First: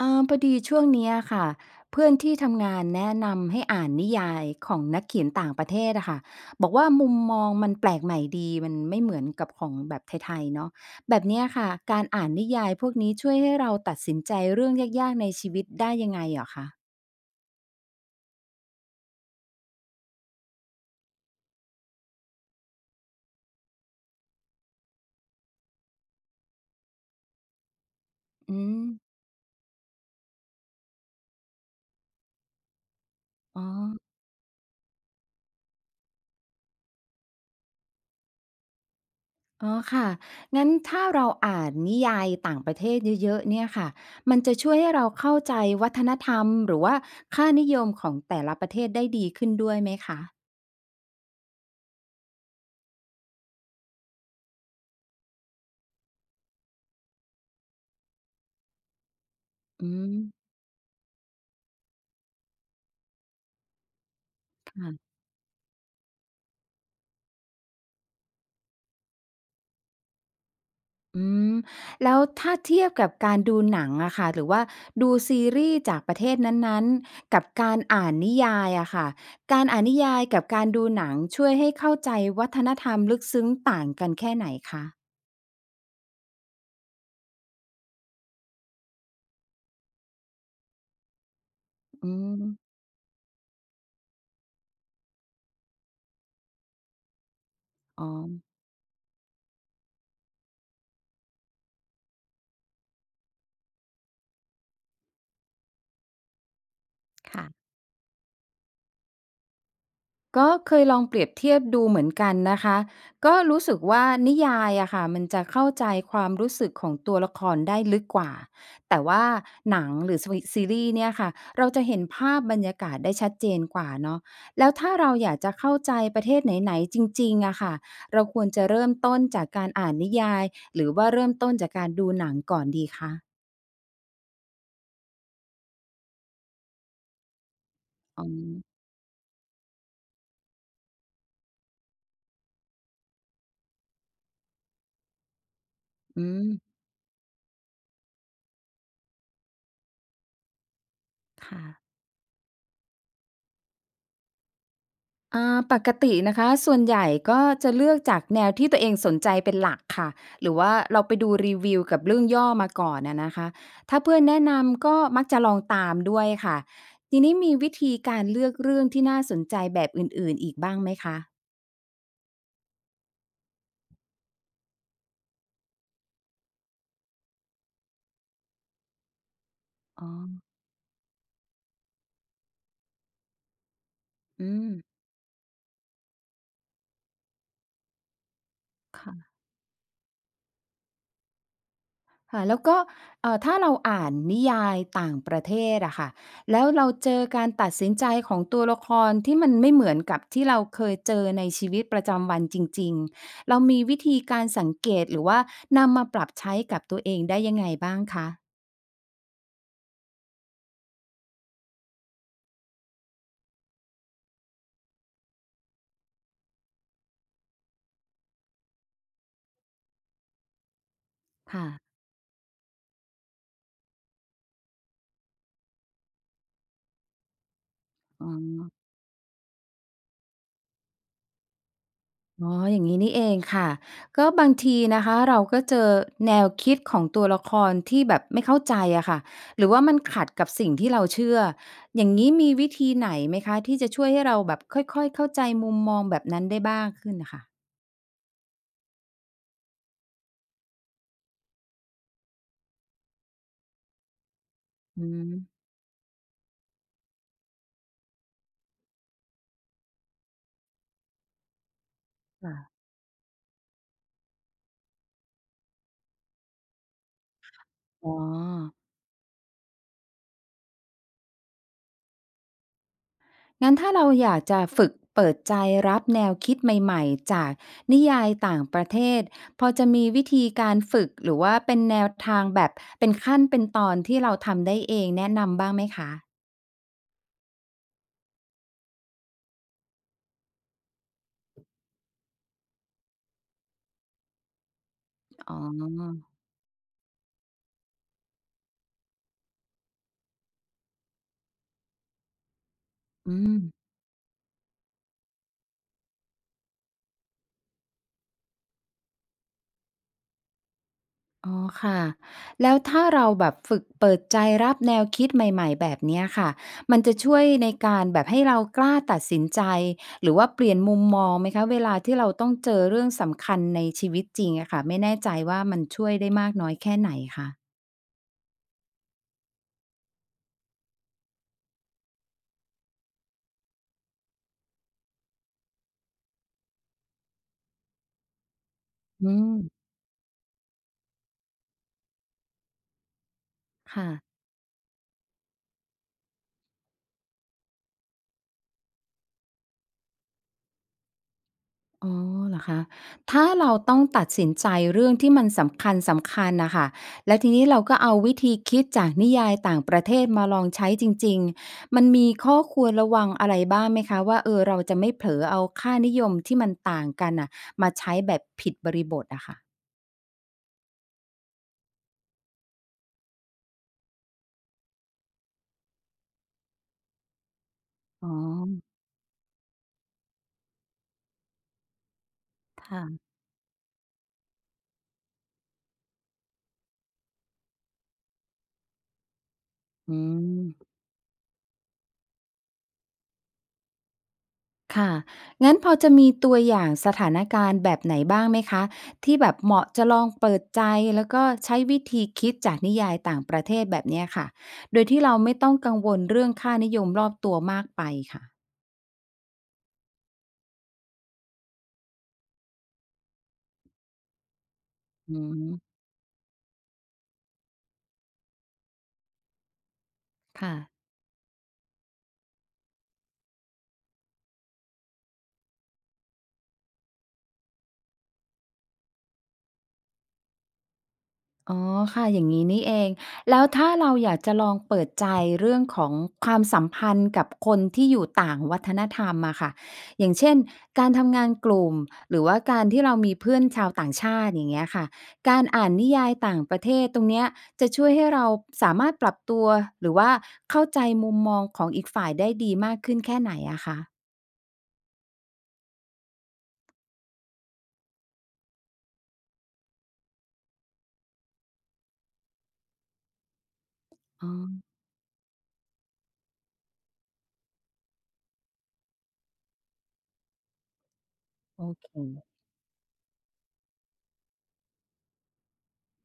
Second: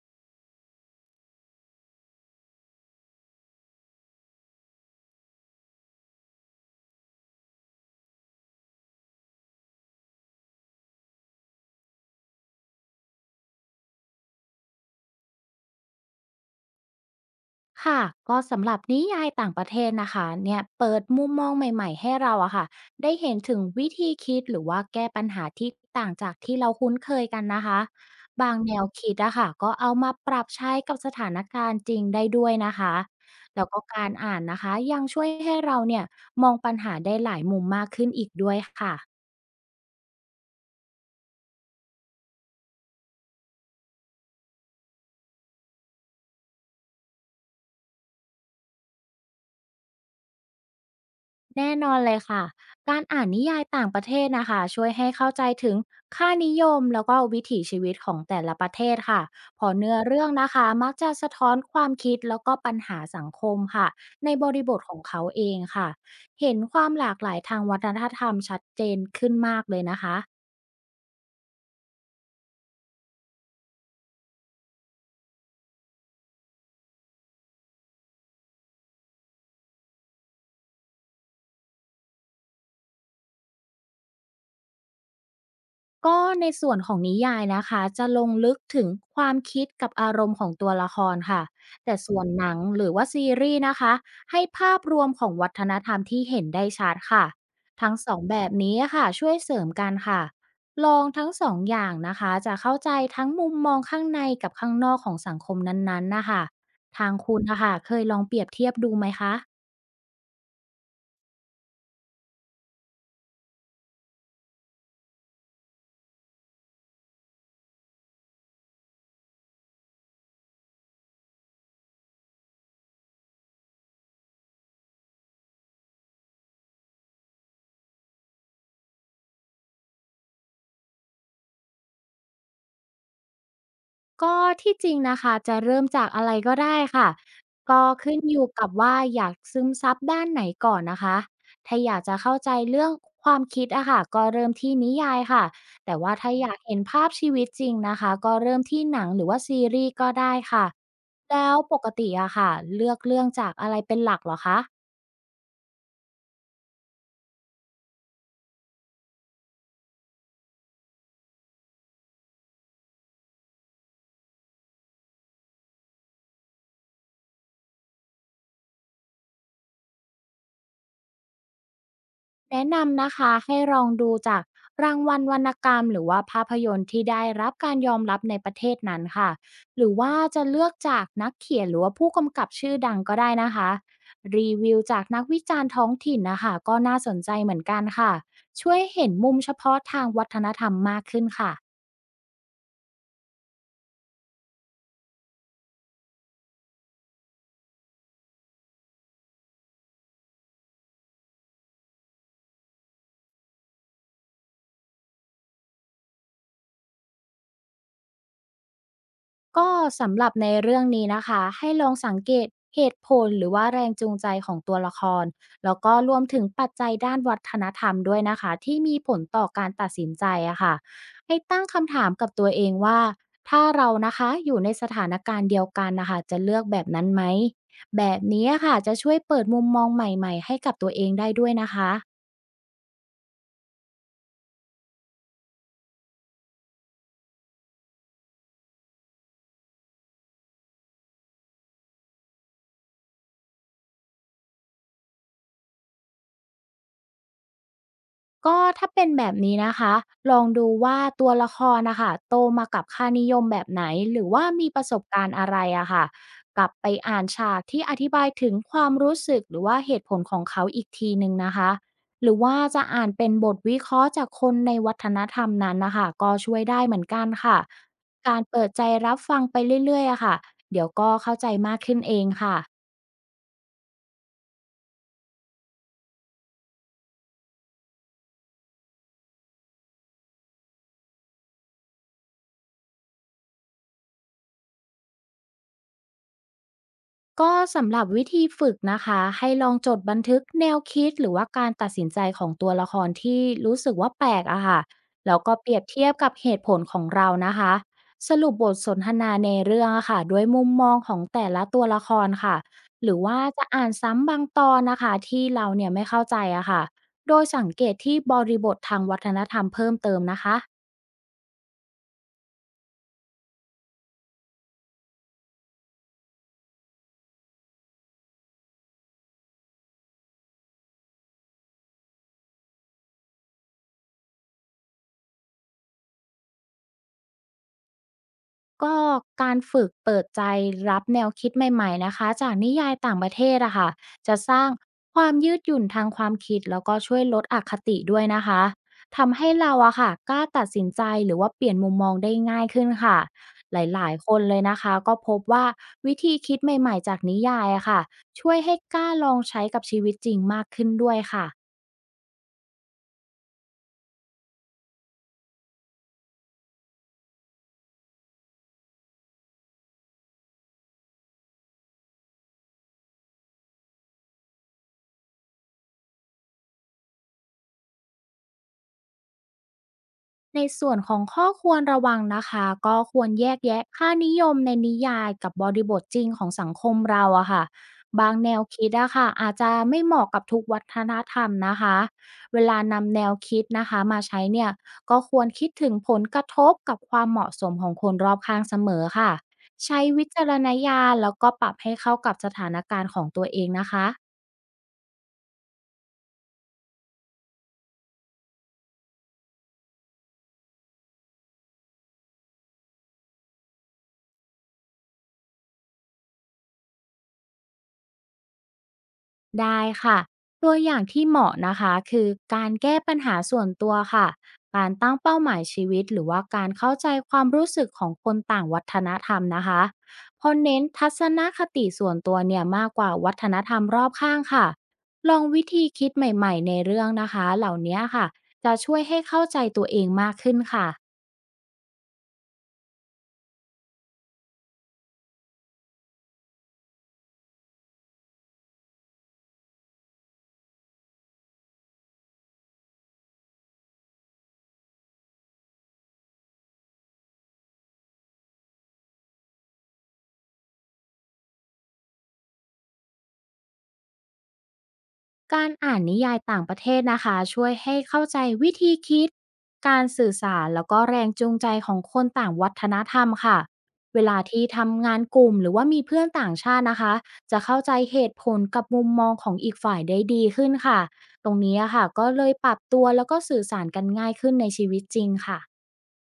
อาพอดีช่วงเนี้ยค่ะเพื่อนที่ทำงานแนะนำให้อ่านนิยายของนักเขียนต่างประเทศอะค่ะบอกว่ามุมมองมันแปลกใหม่ดีมันไม่เหมือนกับของแบบไทยๆเนาะแบบเนี้ยค่ะการอ่านนิยายพวกนี้ช่วยให้เราตัดสินใจเรื่องยากๆในชีวิตได้ยังไงเหรอคะค่ะก็สำหรับนิยายต่างประเทศนะคะเนี่ยเปิดมุมมองใหม่ๆให้เราอะค่ะได้เห็นถึงวิธีคิดหรือว่าแก้ปัญหาที่ต่างจากที่เราคุ้นเคยกันนะคะบางอืแนมวคิดอะค่ะก็เอามาปรับใช้กับสถานการณ์จริงได้ด้วยนะคะอ๋อแล้วก็การอ่านนะคะยังช่วยให้เราเนี่ยมองปัญหาได้หลายมุมมากขึ้นอีกด้วยค่ะ อ๋อค่ะงั้นถ้าเราอ่านนิยายต่างประเทศเยอะๆเนี่ยค่ะมันจะช่วยให้เราเข้าใจวัฒนธรรมหรือว่าค่านิยมของแต่ละประเทศได้ดีขึ้นด้วยไหมคะ แน่นอนเลยค่ะ การอ่านนิยายต่างประเทศนะคะช่วยให้เข้าใจถึงค่านิยมแล้วก็วิถีชีวิตของแต่ละประเทศค่ะ พออืเนื้อมเรื่องนะคะมักจะสะท้อนความคิดแล้วก็ปัญหาสังคมค่ะในบริบทของค่ะเขาเองค่ะ เห็นความหลากหลายทางวัฒนธรรมชัดเจนขึ้นมากเลยนะคะ อืมแล้วถ้าเทียบกับการดูหนังอะค่ะหรือว่าดูซีรีส์จากประเทศนั้นๆกับการอ่านนิยายอะค่ะการอ่านนิยายกับการดูหนังช่วยให้เข้าใจวัฒนธรรมลึกซึ้งต่างกันแค่ไหนคะก็ในส่วนของนิยายนะคะจะลงลึกถึงความคิดกับอารมณ์ของตัวละครค่ะแต่อืส่วนหนังมหรือว่าซีรีส์นะคะให้ภาพรวมของวัฒนธรรมที่เห็นได้ชัดค่ะทั้งอ๋อสองแบบนี้ค่ะช่วยเสริมกันค่ะลองทั้งสองอย่างนะคะจะเข้าใจทั้งมุมมองข้างในกับข้างนอกของสังคมนั้นๆนะคะทางคุณนะค่ะ คะเคยลองเปรียบเทียบดูไหมคะ ก็เคยลองเปรียบเทียบดูเหมือนกันนะคะก็รู้สึกว่านิยายอะค่ะมันจะเข้าใจความรู้สึกของตัวละครได้ลึกกว่าแต่ว่าหนังหรือซีรีส์เนี่ยค่ะเราจะเห็นภาพบรรยากาศได้ชัดเจนกว่าเนาะแล้วถ้าเราอยากจะเข้าใจประเทศไหนๆจริงๆอะค่ะเราควรจะเริ่มต้นจากการอ่านนิยายหรือว่าเริ่มต้นจากการดูหนังก่อนดีคะก็ที่จริงนะคะจะเริ่มจากอะไรก็ได้ค่ะก็ขึ้นอ๋ออยู่กับว่าอยากซึมซับด้านไหนก่อนนะคะถ้าอยากจะเข้าใจเรื่องความคิดอะค่ะก็เริ่มที่นิยายค่ะแต่ว่าอืถ้ามอยากเห็นภาพชีวิตจริงนะคะก็เริ่มที่หนังหรือว่าซีรีส์ก็ได้ค่ะแล้วค่ะ ปกติอะค่ะเลือกเรื่องจากอะไรเป็นหลักเหรอคะ อ่าปกตินะคะส่วนใหญ่ก็จะเลือกจากแนวที่ตัวเองสนใจเป็นหลักค่ะหรือว่าเราไปดูรีวิวกับเรื่องย่อมาก่อนอะนะคะถ้าเพื่อนแนะนำก็มักจะลองตามด้วยค่ะทีนี้มีวิธีการเลือกเรื่องที่น่าสนใจแบบอื่นๆอีกบ้างไหมคะแนะนำนะคะให้ลองดูจากรางวัลวรรณกรรมหรือว่าภาพยนตร์ที่ได้รับการยอมรับในประเทศนั้นค่ะหรืออ๋อว่าจะเลือกจากนักเขียนหรือว่าผู้กำกับชื่อดังก็ได้นะคะอืรีมวิวจากนักวิจารณ์ท้องถิ่นนะคะก็น่าสนใจเหมือนกันค่ะช่วยเห็นค่ะ มุมเฉพาะทางวัฒนธรรมมากขึ้นค่ะ ค่ะแล้วก็ถ้าเราอ่านนิยายต่างประเทศอะค่ะแล้วเราเจอการตัดสินใจของตัวละครที่มันไม่เหมือนกับที่เราเคยเจอในชีวิตประจำวันจริงๆเรามีวิธีการสังเกตหรือว่านำมาปรับใช้กับตัวเองได้ยังไงบ้างคะก็สำหรับในเรื่องนี้นะคะให้ลองสังเกตเหตุผลหรือว่าแรงจูงใจของตัวละครแล้วก็รวมถึงปัจจัยด้านวัฒนธรรมด้วยนะคะที่มีผลต่อการตัดสินใจอะค่ะให้ตั้งค่ะคำถามกับตัวเองว่าถ้าเรานะคะอยู่ในสถานการณ์เดียวกันนะคะจะเลือกแบบนั้นไหมแบบอ๋อ นี้อะค่ะจะช่วยเปิดมุมมองใหม่ๆให้กับตัวเองได้ด้วยนะคะ อ๋ออย่างนี้นี่เองค่ะ ก็บางทีนะคะเราก็เจอแนวคิดของตัวละครที่แบบไม่เข้าใจอะค่ะหรือว่ามันขัดกับสิ่งที่เราเชื่อ อย่างนี้มีวิธีไหนไหมคะที่จะช่วยให้เราแบบค่อยๆเข้าใจมุมมองแบบนั้นได้บ้างขึ้นนะคะ ก็ถ้าเป็นแบบนี้นะคะลองดูว่าตัวละครนะคะโตมากับค่านิยมแบบไหนหรือว่ามีประสบอืการมณ์อะไรอะค่ะกลับไปอ่านฉากที่อธิบายถึงความรู้สึกหรือว่าเหตุผลของเขาอีกทีหนึ่งนะคะหรือค่ะว่าจะอ่านเป็นบทวิเคราะห์จากคนในวัฒนธรรมนั้นนะคะก็ช่วยได้เหมือนกันค่ะอ๋อ การเปิดใจรับฟังไปเรื่อยๆอะค่ะเดี๋ยวก็เข้าใจมากขึ้นเองค่ะ งั้นถ้าเราอยากจะฝึกเปิดใจรับแนวคิดใหม่ๆจากนิยายต่างประเทศพอจะมีวิธีการฝึกหรือว่าเป็นแนวทางแบบเป็นขั้นเป็นตอนที่เราทำได้เองแนะนำบ้างไหมคะก็สำหรับวิธีฝึกนะคะให้ลองจดบันทึกแนวคิดหรือว่าการตัดสินใจของตัวละครที่รู้สึกว่าแปลกอะค่ะแล้วก็อ๋อเปรียบเทียบกับเหตุผลของเรานะคะสรุปบทสนทนาในเรื่องอะค่ะด้วยมุมมองของแต่ละตัวละครค่ะหรืออืว่าม จะอ่านซ้ำบางตอนนะคะที่เราเนี่ยไม่เข้าใจอะค่ะโดยสังเกตที่บริบททางวัฒนธรรมเพิ่มเติมนะคะ อ๋อค่ะแล้วถ้าเราแบบฝึกเปิดใจรับแนวคิดใหม่ๆแบบเนี้ยค่ะมันจะช่วยในการแบบให้เรากล้าตัดสินใจหรือว่าเปลี่ยนมุมมองไหมคะเวลาที่เราต้องเจอเรื่องสำคัญในชีวิตจริงอะค่ะไม่แน่ใจว่ามันช่วยได้มากน้อยแค่ไหนคะก็การฝึกเปิดใจรับแนวคิดใหม่ๆนะคะจากนิยายต่างประเทศอะค่ะจะสร้างความยืดหยุ่นทางความคิดแล้วก็ช่วยลดอคติด้วยนะคะอืทำมให้เราอะค่ะกล้าตัดสินใจหรือว่าเปลี่ยนมุมมองได้ง่ายขึ้นค่ะหค่ะ ลายๆคนเลยนะคะก็พบว่าวิธีคิดใหม่ๆจากนิยายอะค่ะช่วยให้กล้าลองใช้กับชีวิตจริงมากขึ้นด้วยค่ะ อ๋อเหรอคะถ้าเราต้องตัดสินใจเรื่องที่มันสำคัญสำคัญนะคะ แล้วทีนี้เราก็เอาวิธีคิดจากนิยายต่างประเทศมาลองใช้จริงๆมันมีข้อควรระวังอะไรบ้างไหมคะว่าเออเราจะไม่เผลอเอาค่านิยมที่มันต่างกันอ่ะมาใช้แบบผิดบริบทอะค่ะในส่วนของข้อควรระวังนะคะก็ควรแยกแยะค่านิยมในนิยายกับบริบทจริงของสังคมเราอะค่ะอ๋บาองแนวคิดอะค่ะอาจจะไม่เหมาะกับทุกวัฒนธรรมนะคะเวลานำแนค่ะวคิดนะคะมาใช้เนี่ยก็ควรคิดถึงผลกระทบกับความเหมาะสมของคนรอบข้างเสมอค่ะใช้อืวิจารณม ญาณแล้วก็ปรับให้เข้ากับสถานการณ์ของตัวเองนะคะ ค่ะ งั้นพอจะมีตัวอย่างสถานการณ์แบบไหนบ้างไหมคะที่แบบเหมาะจะลองเปิดใจแล้วก็ใช้วิธีคิดจากนิยายต่างประเทศแบบเนี้ยค่ะ โดยที่เราไม่ต้องกังวลเรื่องค่านิยมรอบตัวมากไปค่ะได้ค่ะตัวอย่างที่เหมาะนะคะคือการแก้ปัญหาส่วนตัวค่ะการตั้งอืเป้าหมามยชีวิตหรือว่าการเข้าใจความรู้สึกของคนต่างวัฒนธรรมนะคะเพอค่ะ เน้นทัศนคติส่วนตัวเนี่ยมากกว่าวัฒนธรรมรอบข้างค่ะลองวิธีคิดใหม่ๆในเรื่องนะคะเหล่านี้ค่ะจะช่วยให้เข้าใจตัวเองมากขึ้นค่ะ อ๋อค่ะอย่างนี้นี่เองแล้วถ้าเราอยากจะลองเปิดใจเรื่องของความสัมพันธ์กับคนที่อยู่ต่างวัฒนธรรมอะค่ะอย่างเช่นการทำงานกลุ่มหรือว่าการที่เรามีเพื่อนชาวต่างชาติอย่างเงี้ยค่ะการอ่านนิยายต่างประเทศตรงเนี้ยจะช่วยให้เราสามารถปรับตัวหรือว่าเข้าใจมุมมองของอีกฝ่ายได้ดีมากขึ้นแค่ไหนอะคะการอ่านนิยายต่างประเทศนะคะช่วยให้เข้าใจวิธีคิดการสื่อสารแล้วก็แรงจูงใจของคนต่างวัฒนธรรมค่ะเวลาอ๋อที่ทำงานกลุ่มหรือว่ามีเพื่อนต่างชาตินะคะจะเข้าใจเหตุผลกับมุมมองของอีกฝ่ายได้ดีขึ้นค่ะตรงนี้โออะค่ะเค ก็เลยปรับตัวแล้วก็สื่อสารกันง่ายขึ้นในชีวิตจริงค่ะ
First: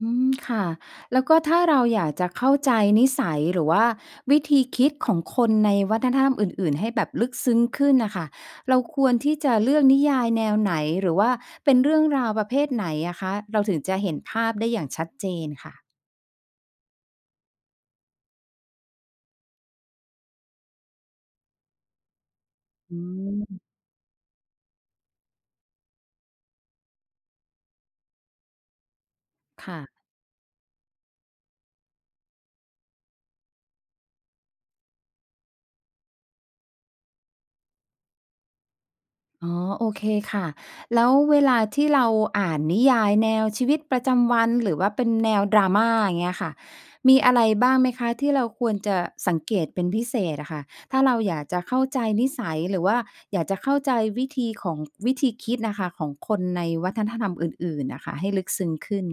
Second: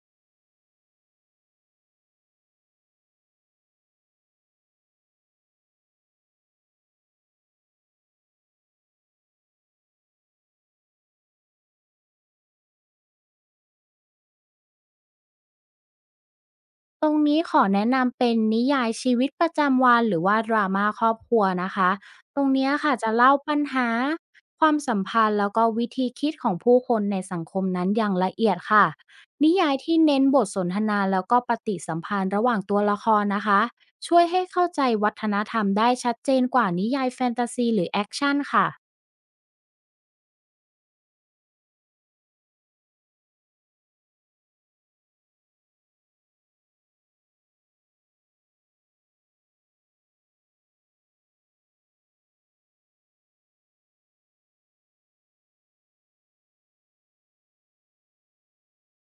อืมค่ะแล้วก็ถ้าเราอยากจะเข้าใจนิสัยหรือว่าวิธีคิดของคนในวัฒนธรรมอื่นๆให้แบบลึกซึ้งขึ้นนะคะเราควรที่จะเลือกนิยายแนวไหนหรือว่าเป็นเรื่องราวประเภทไหนอะคะเราถึงจะเห็นภาพได้อย่างชัดเจนค่ะตรงนี้ขอแนะนำเป็นนิยายชีวิตประจำวันหรือว่าดราม่าครอบครัวนะคะตรงเนี้ยค่ะอืจะเล่าปัญมหาความสัมพันธ์แล้วก็วิธีคิดของผู้คนในสังคมนั้นอย่างละเอียดค่ะนิยายค่ะ ที่เน้นบทสนทนาแล้วก็ปฏิสัมพันธ์ระหว่างตัวละครนะคะช่วยให้เข้าใจวัฒนธรรมได้ชัดเจนกว่านิยายแฟนตาซีหรือแอคชั่นค่ะ อ๋อโอเคค่ะแล้วเวลาที่เราอ่านนิยายแนวชีวิตประจำวันหรือว่าเป็นแนวดราม่าอย่างเงี้ยค่ะมีอะไรบ้างไหมคะที่เราควรจะสังเกตเป็นพิเศษอะค่ะถ้าเราอยากจะเข้าใจนิสัยหรือว่าอยากจะเข้าใจวิธีของวิธีคิดนะคะของคนในวัฒนธรรมอื่นๆนะคะให้ลึกซึ้งขึ้น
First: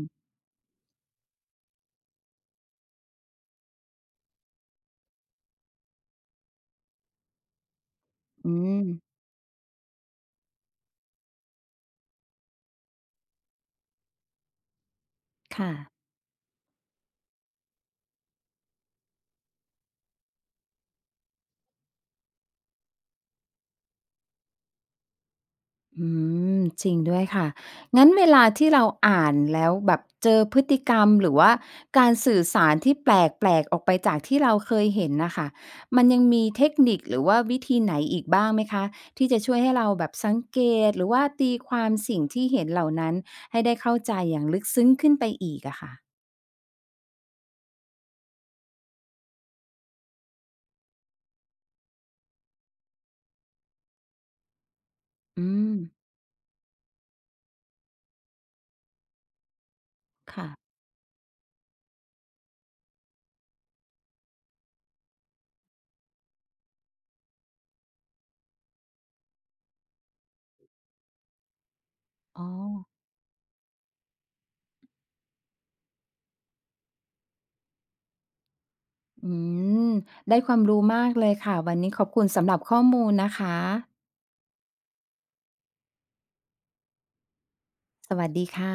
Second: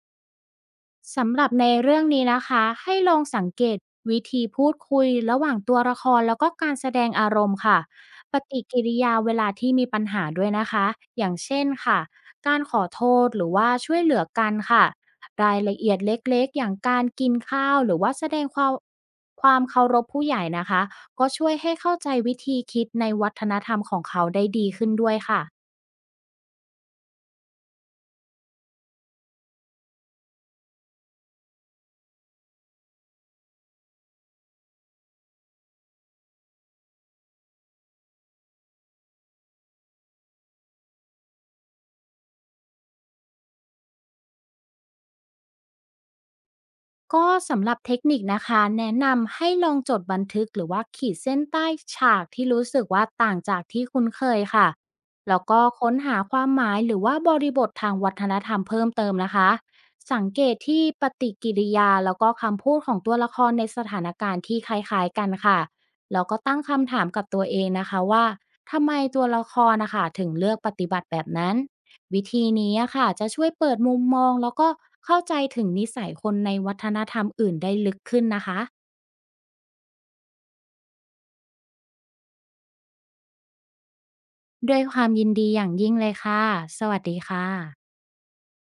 สำหรับในเรื่องนี้นะคะให้ลองสังเกตวิธีพูดคุยระหว่างตัวละครแล้วก็การแสดงอารมณ์ค่ะปอืฏิกิมริยาเวลาที่มีปัญหาด้วยนะคะอย่างเช่นค่ะการขอโทษหรือว่าช่วยเหลือกันค่ะรายค่ะ ละเอียดเล็กๆอย่างการกินข้าวหรือว่าแสดงความเคารพผู้ใหญ่นะคะก็ช่วยให้เข้าใจวิธีคิดในวัฒนธรรมของเขาได้ดีขึ้นด้วยค่ะ อืมจริงด้วยค่ะงั้นเวลาที่เราอ่านแล้วแบบเจอพฤติกรรมหรือว่าการสื่อสารที่แปลกๆออกไปจากที่เราเคยเห็นน่ะค่ะมันยังมีเทคนิคหรือว่าวิธีไหนอีกบ้างไหมคะที่จะช่วยให้เราแบบสังเกตหรือว่าตีความสิ่งที่เห็นเหล่านั้นให้ได้เข้าใจอย่างลึกซึ้งขึ้นไปอีกอะค่ะก็สำหรับเทคนิคนะคะแนะนำให้ลองจดบันทึกหรือว่าขีดเส้นใต้ฉากที่รู้สึกว่าต่างจากที่คุ้นเคยค่ะแล้วอืก็มค้นหาความหมายหรือว่าบริบททางวัฒนธรรมเพิ่มเติมนะคะสังเกตค่ะที่ปฏิกิริยาแล้วก็คำพูดของตัวละครในสถานการณ์ที่คล้ายๆกันค่ะแล้วก็ตั้งคำถามกับตัวเองนะคะว่าทำไมตัวละครนะคะถึงเลือกปฏิบัติแบบนั้น วิอ๋อธีนี้อะค่ะจะช่วยเปิดมุมมองแล้วก็เข้าใจถึงนิสัยคนในวัฒนธรรมอื่นได้ลึกขึ้นนะคะอืมได้ความรู้มากเลยค่ะวันนี้ขอบคุณสำหรับข้อมูลนะคะด้วยความยินดีอย่างยิ่งเลยค่ะสวัสดีค่ะสวัสดีค่ะ